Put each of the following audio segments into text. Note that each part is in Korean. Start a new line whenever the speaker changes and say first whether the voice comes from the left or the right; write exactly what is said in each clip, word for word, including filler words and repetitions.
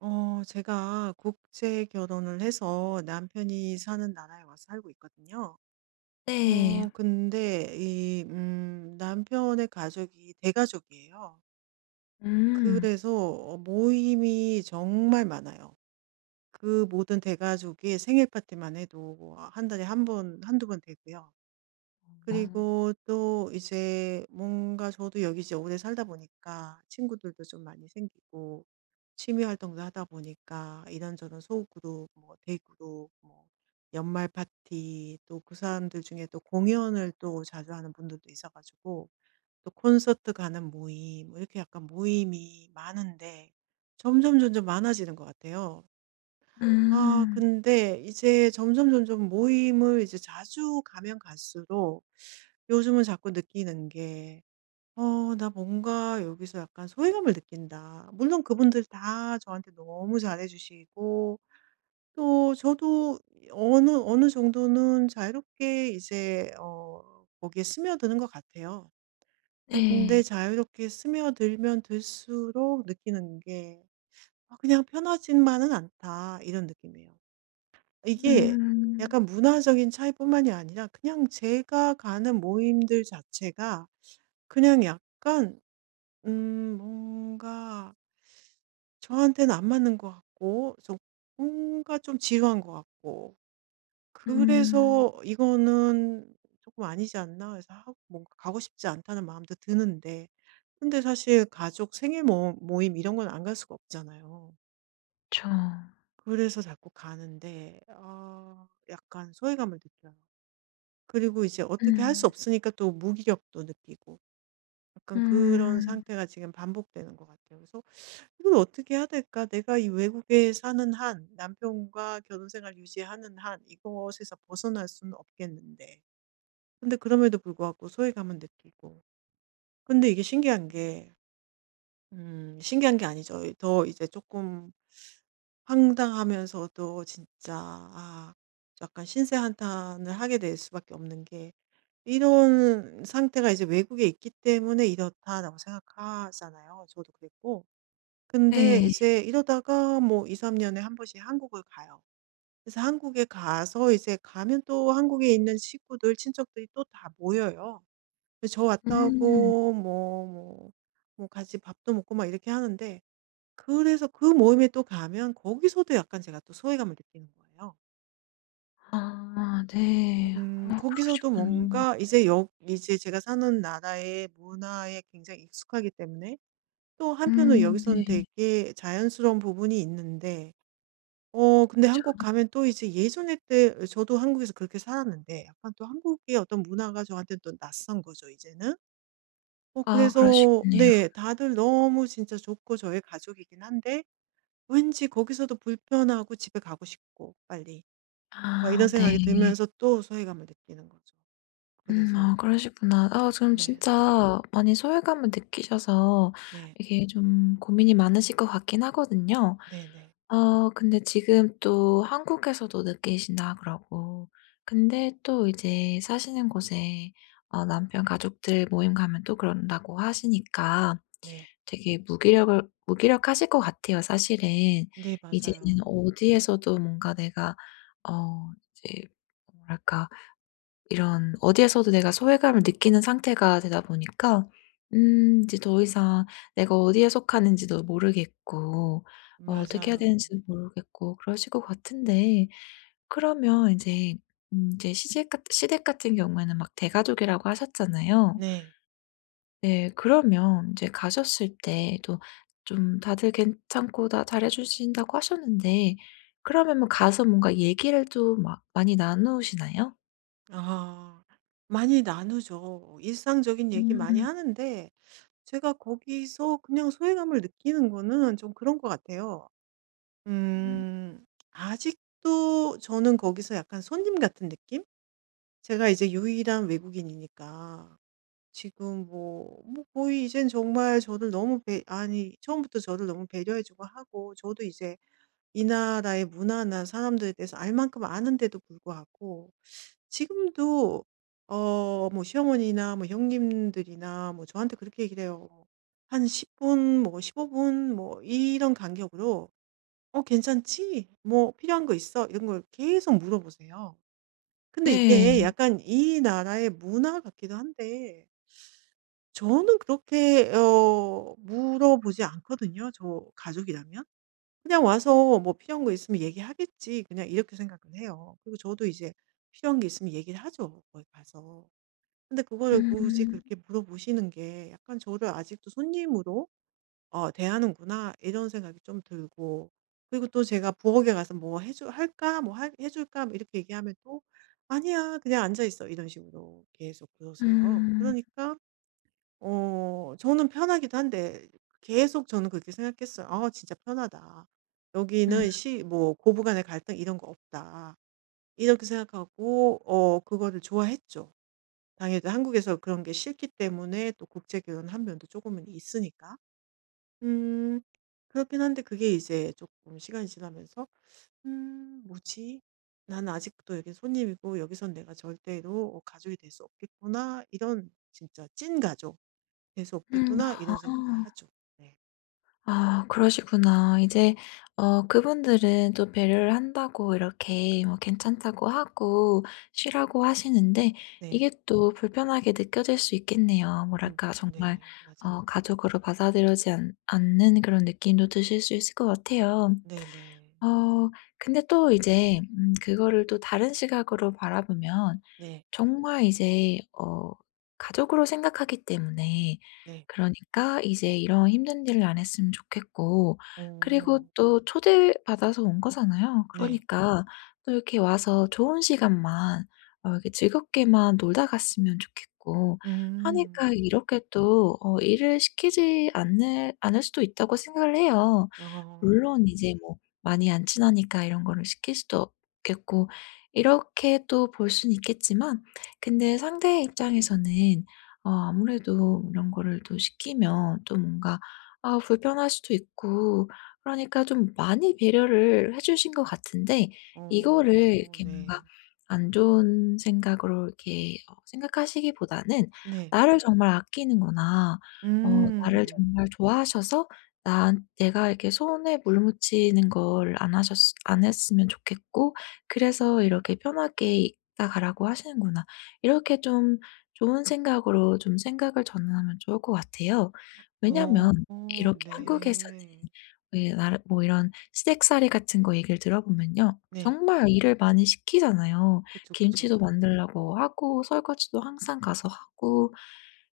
right: 어 제가 국제 결혼을 해서 남편이 사는 나라에 와서 살고 있거든요.
left: 네.
right: 어 근데 이 음 남편의 가족이 대가족이에요.
left: 음.
right: 그래서 모임이 정말 많아요. 그 모든 대가족의 생일 파티만 해도 뭐 한 달에 한 번 한두 번 되고요.
left: 아.
right: 그리고 또 이제 뭔가 저도 여기 이제 오래 살다 보니까 친구들도 좀 많이 생기고, 취미 활동도 하다 보니까 이런저런 소그룹, 뭐 대그룹, 뭐 연말 파티, 또 그 사람들 중에 또 공연을 또 자주 하는 분들도 있어가지고 또 콘서트 가는 모임, 뭐 이렇게 약간 모임이 많은데 점점 점점 많아지는 것 같아요. 아
left: 음.
right: 근데 이제 점점점점 모임을 이제 자주 가면 갈수록 요즘은 자꾸 느끼는 게 '어 나 뭔가 여기서 약간 소외감을 느낀다.' 물론 그분들 다 저한테 너무 잘해 주시고 또 저도 어느 어느 정도는 자유롭게 이제 어 거기에 스며드는 것 같아요.
left: 네.
right: 근데 자유롭게 스며들면 들수록 느끼는 게 '아 그냥 편하지만은 않다.' 이런 느낌이에요. 이게
left: 음.
right: 약간 문화적인 차이뿐만이 아니라 그냥 제가 가는 모임들 자체가 그냥 약간 음 뭔가 저한테는 안 맞는 것 같고, 좀 뭔가 좀 지루한 것 같고,
left: 음.
right: 그래서 '이거는 조금 아니지 않나.' 해서 하- 뭔가 가고 싶지 않다는 마음도 드는데, 근데 사실 가족 생일 모 모임 이런 건 안 갈 수가 없잖아요.
left: 그쵸.
right: 그래서 자꾸 가는데 아 약간 소외감을 느껴요. 그리고 이제 어떻게 할 수
left: 음.
right: 없으니까 또 무기력도 느끼고, 약간 그런
left: 음.
right: 상태가 지금 반복되는 것 같아요. 그래서 '이걸 어떻게 해야 될까? 내가 이 외국에 사는 한, 남편과 결혼 생활 유지하는 한, 이것에서 벗어날 수는 없겠는데.' 근데 그럼에도 불구하고 소외감은 느끼고, 근데 이게 신기한 게, 음 신기한 게 아니죠. 더 이제 조금 황당하면서도 진짜 아 약간 신세 한탄을 하게 될 수밖에 없는 게, 이런 상태가 이제 외국에 있기 때문에 이렇다라고 생각하잖아요. 저도 그랬고. 근데
left: 네.
right: 이제 이러다가 뭐 이삼 년에 한 번씩 한국을 가요. 그래서 한국에 가서 이제 가면 또 한국에 있는 식구들, 친척들이 또 다 모여요. 그래서 저
left: 음.
right: 왔다고 뭐 뭐 뭐 같이 밥도 먹고 막 이렇게 하는데, 그래서 그 모임에 또 가면 거기서도 약간 제가 또 소외감을 느끼는 거예요.
left: 아 네. 어
right: 음 거기서도
left: 그러시구나.
right: 뭔가 이제 역 이제 제가 사는 나라의 문화에 굉장히 익숙하기 때문에 또 한편으로
left: 음 네.
right: 여기서는 되게 자연스러운 부분이 있는데, 어 근데
left: 그쵸.
right: 한국 가면 또 이제 예전에 때 저도 한국에서 그렇게 살았는데 약간 또 한국의 어떤 문화가 저한테 또 낯선 거죠 이제는. 어
left: 아
right: 그래서
left: 그러시겠네요.
right: 네, 다들 너무 진짜 좋고 저의 가족이긴 한데 왠지 거기서도 불편하고 집에 가고 싶고 빨리 막
left: 아
right: 이런
left: 네.
right: 생각이 들면서 또 소외감을 느끼는 거죠.
left: 음
right: 그래서.
left: 아 그러시구나. 아 지금
right: 네.
left: 진짜 많이 소외감을 느끼셔서
right: 네.
left: 이게 좀 고민이 많으실 것 같긴 하거든요.
right: 네네.
left: 어 근데 지금 또 한국에서도 느끼신다 그러고 근데 또 이제 사시는 곳에 어 남편 가족들 모임 가면 또 그런다고 하시니까
right: 네.
left: 되게 무기력을 무기력하실 것 같아요 사실은.
right: 네,
left: 이제는
right: 맞아요.
left: 어디에서도 뭔가 내가 어 이제 뭐랄까 이런 어디에서도 내가 소외감을 느끼는 상태가 되다 보니까 음 이제 더 이상 내가 어디에 속하는지도 모르겠고 어 어떻게 해야
right: 맞아요.
left: 되는지도 모르겠고 그러실 것 같은데 그러면 이제 음 이제 시집 같 시댁 같은 경우에는 막 대가족이라고 하셨잖아요.
right: 네.
left: 네, 그러면 이제 가셨을 때 또 좀 다들 괜찮고 다 잘해 주신다고 하셨는데 그러면 뭐 가서 뭔가 얘기를 좀 막 많이 나누시나요?
right: 아. 많이 나누죠. 일상적인 얘기 많이
left: 음.
right: 하는데 제가 거기서 그냥 소외감을 느끼는 거는 좀 그런 것 같아요.
left: 음.
right: 음. 아직도 저는 거기서 약간 손님 같은 느낌? 제가 이제 유일한 외국인이니까 지금 뭐 뭐 거의 이젠 정말 저를 너무 배 아니 처음부터 저를 너무 배려해 주고 하고 저도 이제 이 나라의 문화나 사람들에 대해서 알 만큼 아는데도 불구하고 지금도 어 뭐 시어머니나 뭐 형님들이나 뭐 저한테 그렇게 얘기를 해요. 한 십 분 뭐 십오 분 뭐 이런 간격으로 "어 괜찮지? 뭐 필요한 거 있어?" 이런 걸 계속 물어보세요. 근데 이게
left: 네.
right: 약간 이 나라의 문화 같기도 한데 저는 그렇게 어 물어보지 않거든요, 저 가족이라면. 그냥 와서 뭐 필요한 거 있으면 얘기하겠지. 그냥 이렇게 생각을 해요. 그리고 저도 이제 필요한 게 있으면 얘기를 하죠. 거기 가서. 근데 그거를 굳이
left: 음.
right: 그렇게 물어보시는 게 약간 저를 아직도 손님으로 어, 대하는구나. 이런 생각이 좀 들고. 그리고 또 제가 부엌에 가서 뭐 해줄, 할까? 뭐 할- 해줄까? 뭐 이렇게 얘기하면 또 아니야. 그냥 앉아있어. 이런 식으로 계속 그러세요.
left: 음.
right: 그러니까 어 저는 편하기도 한데 계속 저는 그렇게 생각했어요. '아 진짜 편하다. 여기는 시 뭐 고부 간의 갈등 이런 거 없다.' 이렇게 생각하고 어 그거를 좋아했죠. 당연히 한국에서 그런 게 싫기 때문에 또 국제 결혼 한 면도 조금은 있으니까. 음. 그렇긴 한데 그게 이제 조금 시간이 지나면서 '음 뭐지? 나는 아직도 여기 손님이고 여기선 내가 절대로 어 가족이 될 수 없겠구나.' 이런 진짜 찐 가족 '재수
left: 음음.
right: 없겠구나.'
left: 아.
right: 이런 생각을 하죠. 네.
left: 아 그러시구나. 이제 어 그분들은 또 배려를 한다고 이렇게 뭐 괜찮다고 하고 쉬라고 하시는데
right: 네.
left: 이게 또 불편하게 느껴질 수 있겠네요.
right: 음
left: 뭐랄까 정말
right: 네.
left: 어
right: 맞아요.
left: 가족으로 받아들여지 않 않는 그런 느낌도 드실 수 있을 것 같아요.
right: 네네. 네.
left: 어 근데 또 이제 음 그거를 또 다른 시각으로 바라보면
right: 네.
left: 정말 이제 어 가족으로 생각하기 때문에
right: 네,
left: 그러니까 이제 이런 힘든 일을 안 했으면 좋겠고 그리고
right: 어.
left: 또 초대받아서 온 거잖아요.
right: 네.
left: 그러니까 또 이렇게 와서 좋은 시간만 어 이렇게 즐겁게만 놀다 갔으면 좋겠고 하니까
right: 음.
left: 이렇게 또 어 일을 시키지 않을 않을 수도 있다고 생각을 해요.
right: 아.
left: 물론 이제 뭐 많이 안 친하니까 이런 거를 시킬 수도 없겠고 이렇게 또 볼 수는 있겠지만 근데 상대의 입장에서는 어 아무래도 이런 거를 또 시키면 또 뭔가 아 불편할 수도 있고 그러니까 좀 많이 배려를 해 주신 것 같은데
right: 어
left: 이거를
right: 어,
left: 이렇게 뭔가
right: 네.
left: 안 좋은 생각으로 이렇게 어 생각하시기보다는
right: 네.
left: 나를 정말 아끼는구나. 어 나를
right: 음.
left: 정말 좋아하셔서 난 내가 이렇게 손에 물 묻히는 걸 안 하셨 안 했으면 좋겠고 그래서 이렇게 편하게 읽다 가라고 하시는구나. 이렇게 좀 좋은 생각으로 좀 생각을 전환하면 좋을 것 같아요.
right: 어
left: 왜냐면 음.
right: 어,
left: 이렇게 한국에서는
right: 네.
left: 왜나뭐 이런 시댁살이 같은 거 얘기를 들어보면요.
right: 네.
left: 정말 일을 많이 시키잖아요.
right: 그쵸, 그쵸.
left: 김치도 만들라고 하고 설거지도 항상 가서 하고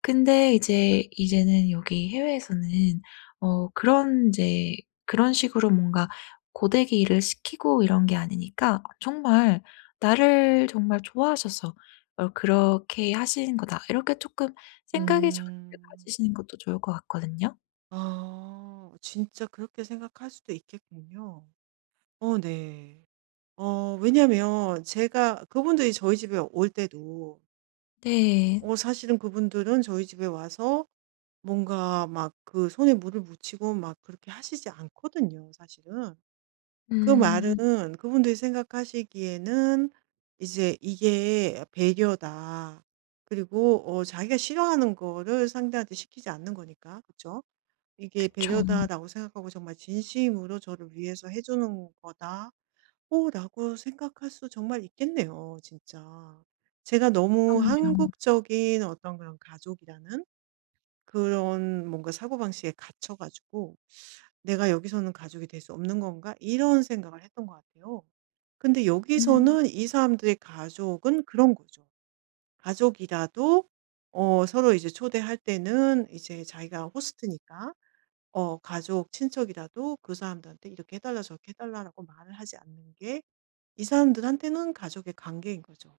left: 근데 이제 이제는 여기 해외에서는 어 그런 이제 그런 식으로 뭔가 고데기 일을 시키고 이런 게 아니니까 정말 '나를 정말 좋아하셔서 어 그렇게 하신 거다.' 이렇게 쪼끔 생각이 저렇게
right: 음.
left: 가지시는 것도 좋을 것 같거든요.
right: 아 진짜 그렇게 생각할 수도 있겠군요. 어 네. 어 왜냐면 제가 그분들이 저희 집에 올 때도
left: 네.
right: 어 사실은 그분들은 저희 집에 와서 뭔가 막 그 손에 물을 묻히고 막 그렇게 하시지 않거든요, 사실은. 그 말은
left: 음.
right: 그분들이 생각하시기에는 이제 이게 배려다. 그리고 어 자기가 싫어하는 거를 상대한테 시키지 않는 거니까. 그렇죠. 이게
left: 그쵸.
right: 배려다라고 생각하고 정말 진심으로 저를 위해서 해 주는 거다. 오 라고 생각할 수 정말 있겠네요 진짜. 제가 너무
left: 그럼요.
right: 한국적인 어떤 그런 가족이라는 그런 뭔가 사고방식에 갇혀 가지고 '내가 여기서는 가족이 될 수 없는 건가?' 이런 생각을 했던 것 같아요. 근데
left: 음.
right: 여기서는 이 사람들의 가족은 그런 거죠. 가족이라도 어 서로 이제 초대할 때는 이제 자기가 호스트니까 어 가족, 친척이라도 그 사람들한테 "이렇게 해 달라, 저렇게 해 달라."라고 말을 하지 않는 게 이 사람들한테는 가족의 관계인 거죠.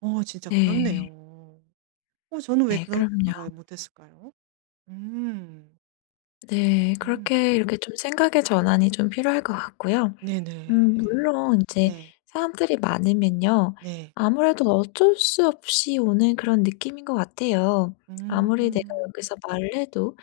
right: 어 진짜
left: 네.
right: 그렇네요. 어 저는 왜
left: 네.
right: 그런
left: 그럼요.
right: 생각을 못 했을까요? 음.
left: 네.
right: 음.
left: 그렇게 이렇게 좀 생각의 전환이 좀 필요할 것 같고요. 음
right: 네네.
left: 물론 이제
right: 네.
left: 사람들이 많으면요.
right: 네.
left: 아무래도 어쩔 수 없이 오는 그런 느낌인 것 같아요.
right: 음.
left: 아무리 내가
right: 음,
left: 여기서 말을 해도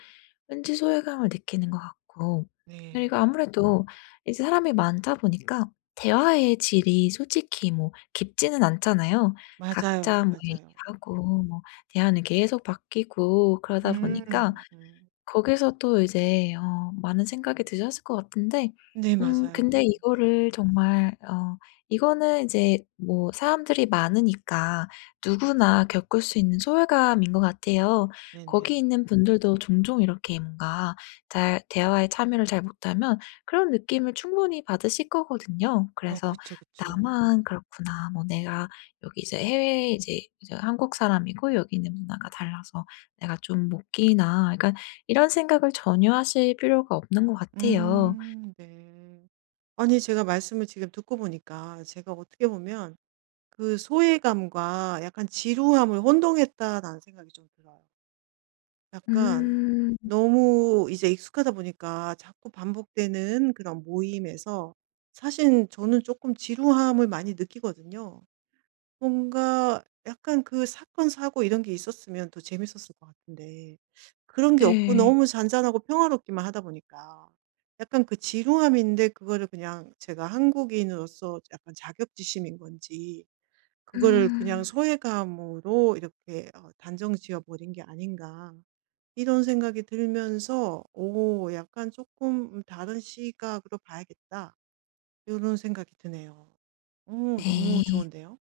left: 왠지 소외감을 느끼는 것 같고.
right: 네.
left: 그리고 아무래도 이제 사람이 많다 보니까 대화의 질이 솔직히 뭐 깊지는 않잖아요. 각자
right: 맞아요,
left: 뭐
right: 맞아요.
left: 얘기하고 뭐 대화는 계속 바뀌고 그러다 보니까
right: 음. 음.
left: 거기서 또 이제 어 많은 생각이 드셨을 것 같은데
right: 네
left: 음 근데
right: 맞아요.
left: 네, 이거를 정말 어 이거는 이제 뭐 사람들이 많으니까 누구나 겪을 수 있는 소외감인 것 같아요. 거기
right: 네네.
left: 있는 분들도 종종 이렇게 뭔가 잘 대화에 참여를 잘 못하면 그런 느낌을 충분히 받으실 거거든요.
right: 어
left: 그래서
right: 그쵸, 그쵸.
left: '나만 그렇구나. 뭐 내가 여기 이제 해외에 이제 이제 한국 사람이고 여기 있는 문화가 달라서 내가 좀 못 끼나.' 그러니까 이런 생각을 전혀 하실 필요가 없는 것 같아요.
right: 음 네. 아니 제가 말씀을 지금 듣고 보니까 제가 어떻게 보면 그 '소외감과 약간 지루함을 혼동했다.'라는 생각이 좀 들어요. 약간
left: 음.
right: 너무 이제 익숙하다 보니까 자꾸 반복되는 그런 모임에서 사실 저는 조금 지루함을 많이 느끼거든요. 뭔가 약간 그 사건 사고 이런 게 있었으면 더 재밌었을 것 같은데 그런 게 없고
left: 네.
right: 너무 잔잔하고 평화롭기만 하다 보니까 약간 그 지루함인데, 그거를 그냥 제가 한국인으로서 약간 자격지심인 건지, 그거를 그냥
left: 음.
right: 소외감으로 이렇게 어 단정 지어 버린 게 아닌가, 이런 생각이 들면서 '오 약간 조금 다른 시각으로 봐야겠다.' 이런 생각이 드네요. 오 너무
left: 네.
right: 좋은데요.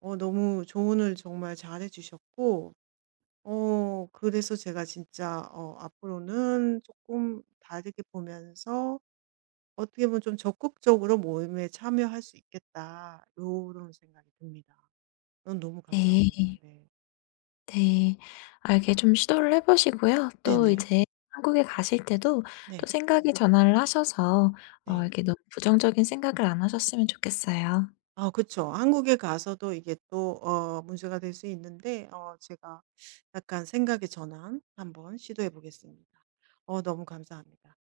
right: 어 너무 조언을 정말 잘해 주셨고, 어 그래서 제가 진짜 어 앞으로는 조금 다르게 보면서 어떻게 보면 좀 '적극적으로 모임에 참여할 수 있겠다.' 이런 생각이 듭니다. 어 너무
left: 네.
right: 감사합니다. 네.
left: 네. 아 이게 좀 시도를 해 보시고요. 또
right: 네네.
left: 이제 한국에 가실 때도 또
right: 네.
left: 생각의 전환을 하셔서 어
right: 네.
left: 이렇게 너무 부정적인 생각을 안 하셨으면 좋겠어요.
right: 아 그쵸. 한국에 가서도 이게 또 어 문제가 될 수 있는데 어 제가 약간 생각의 전환 한번 시도해 보겠습니다. 어 너무 감사합니다.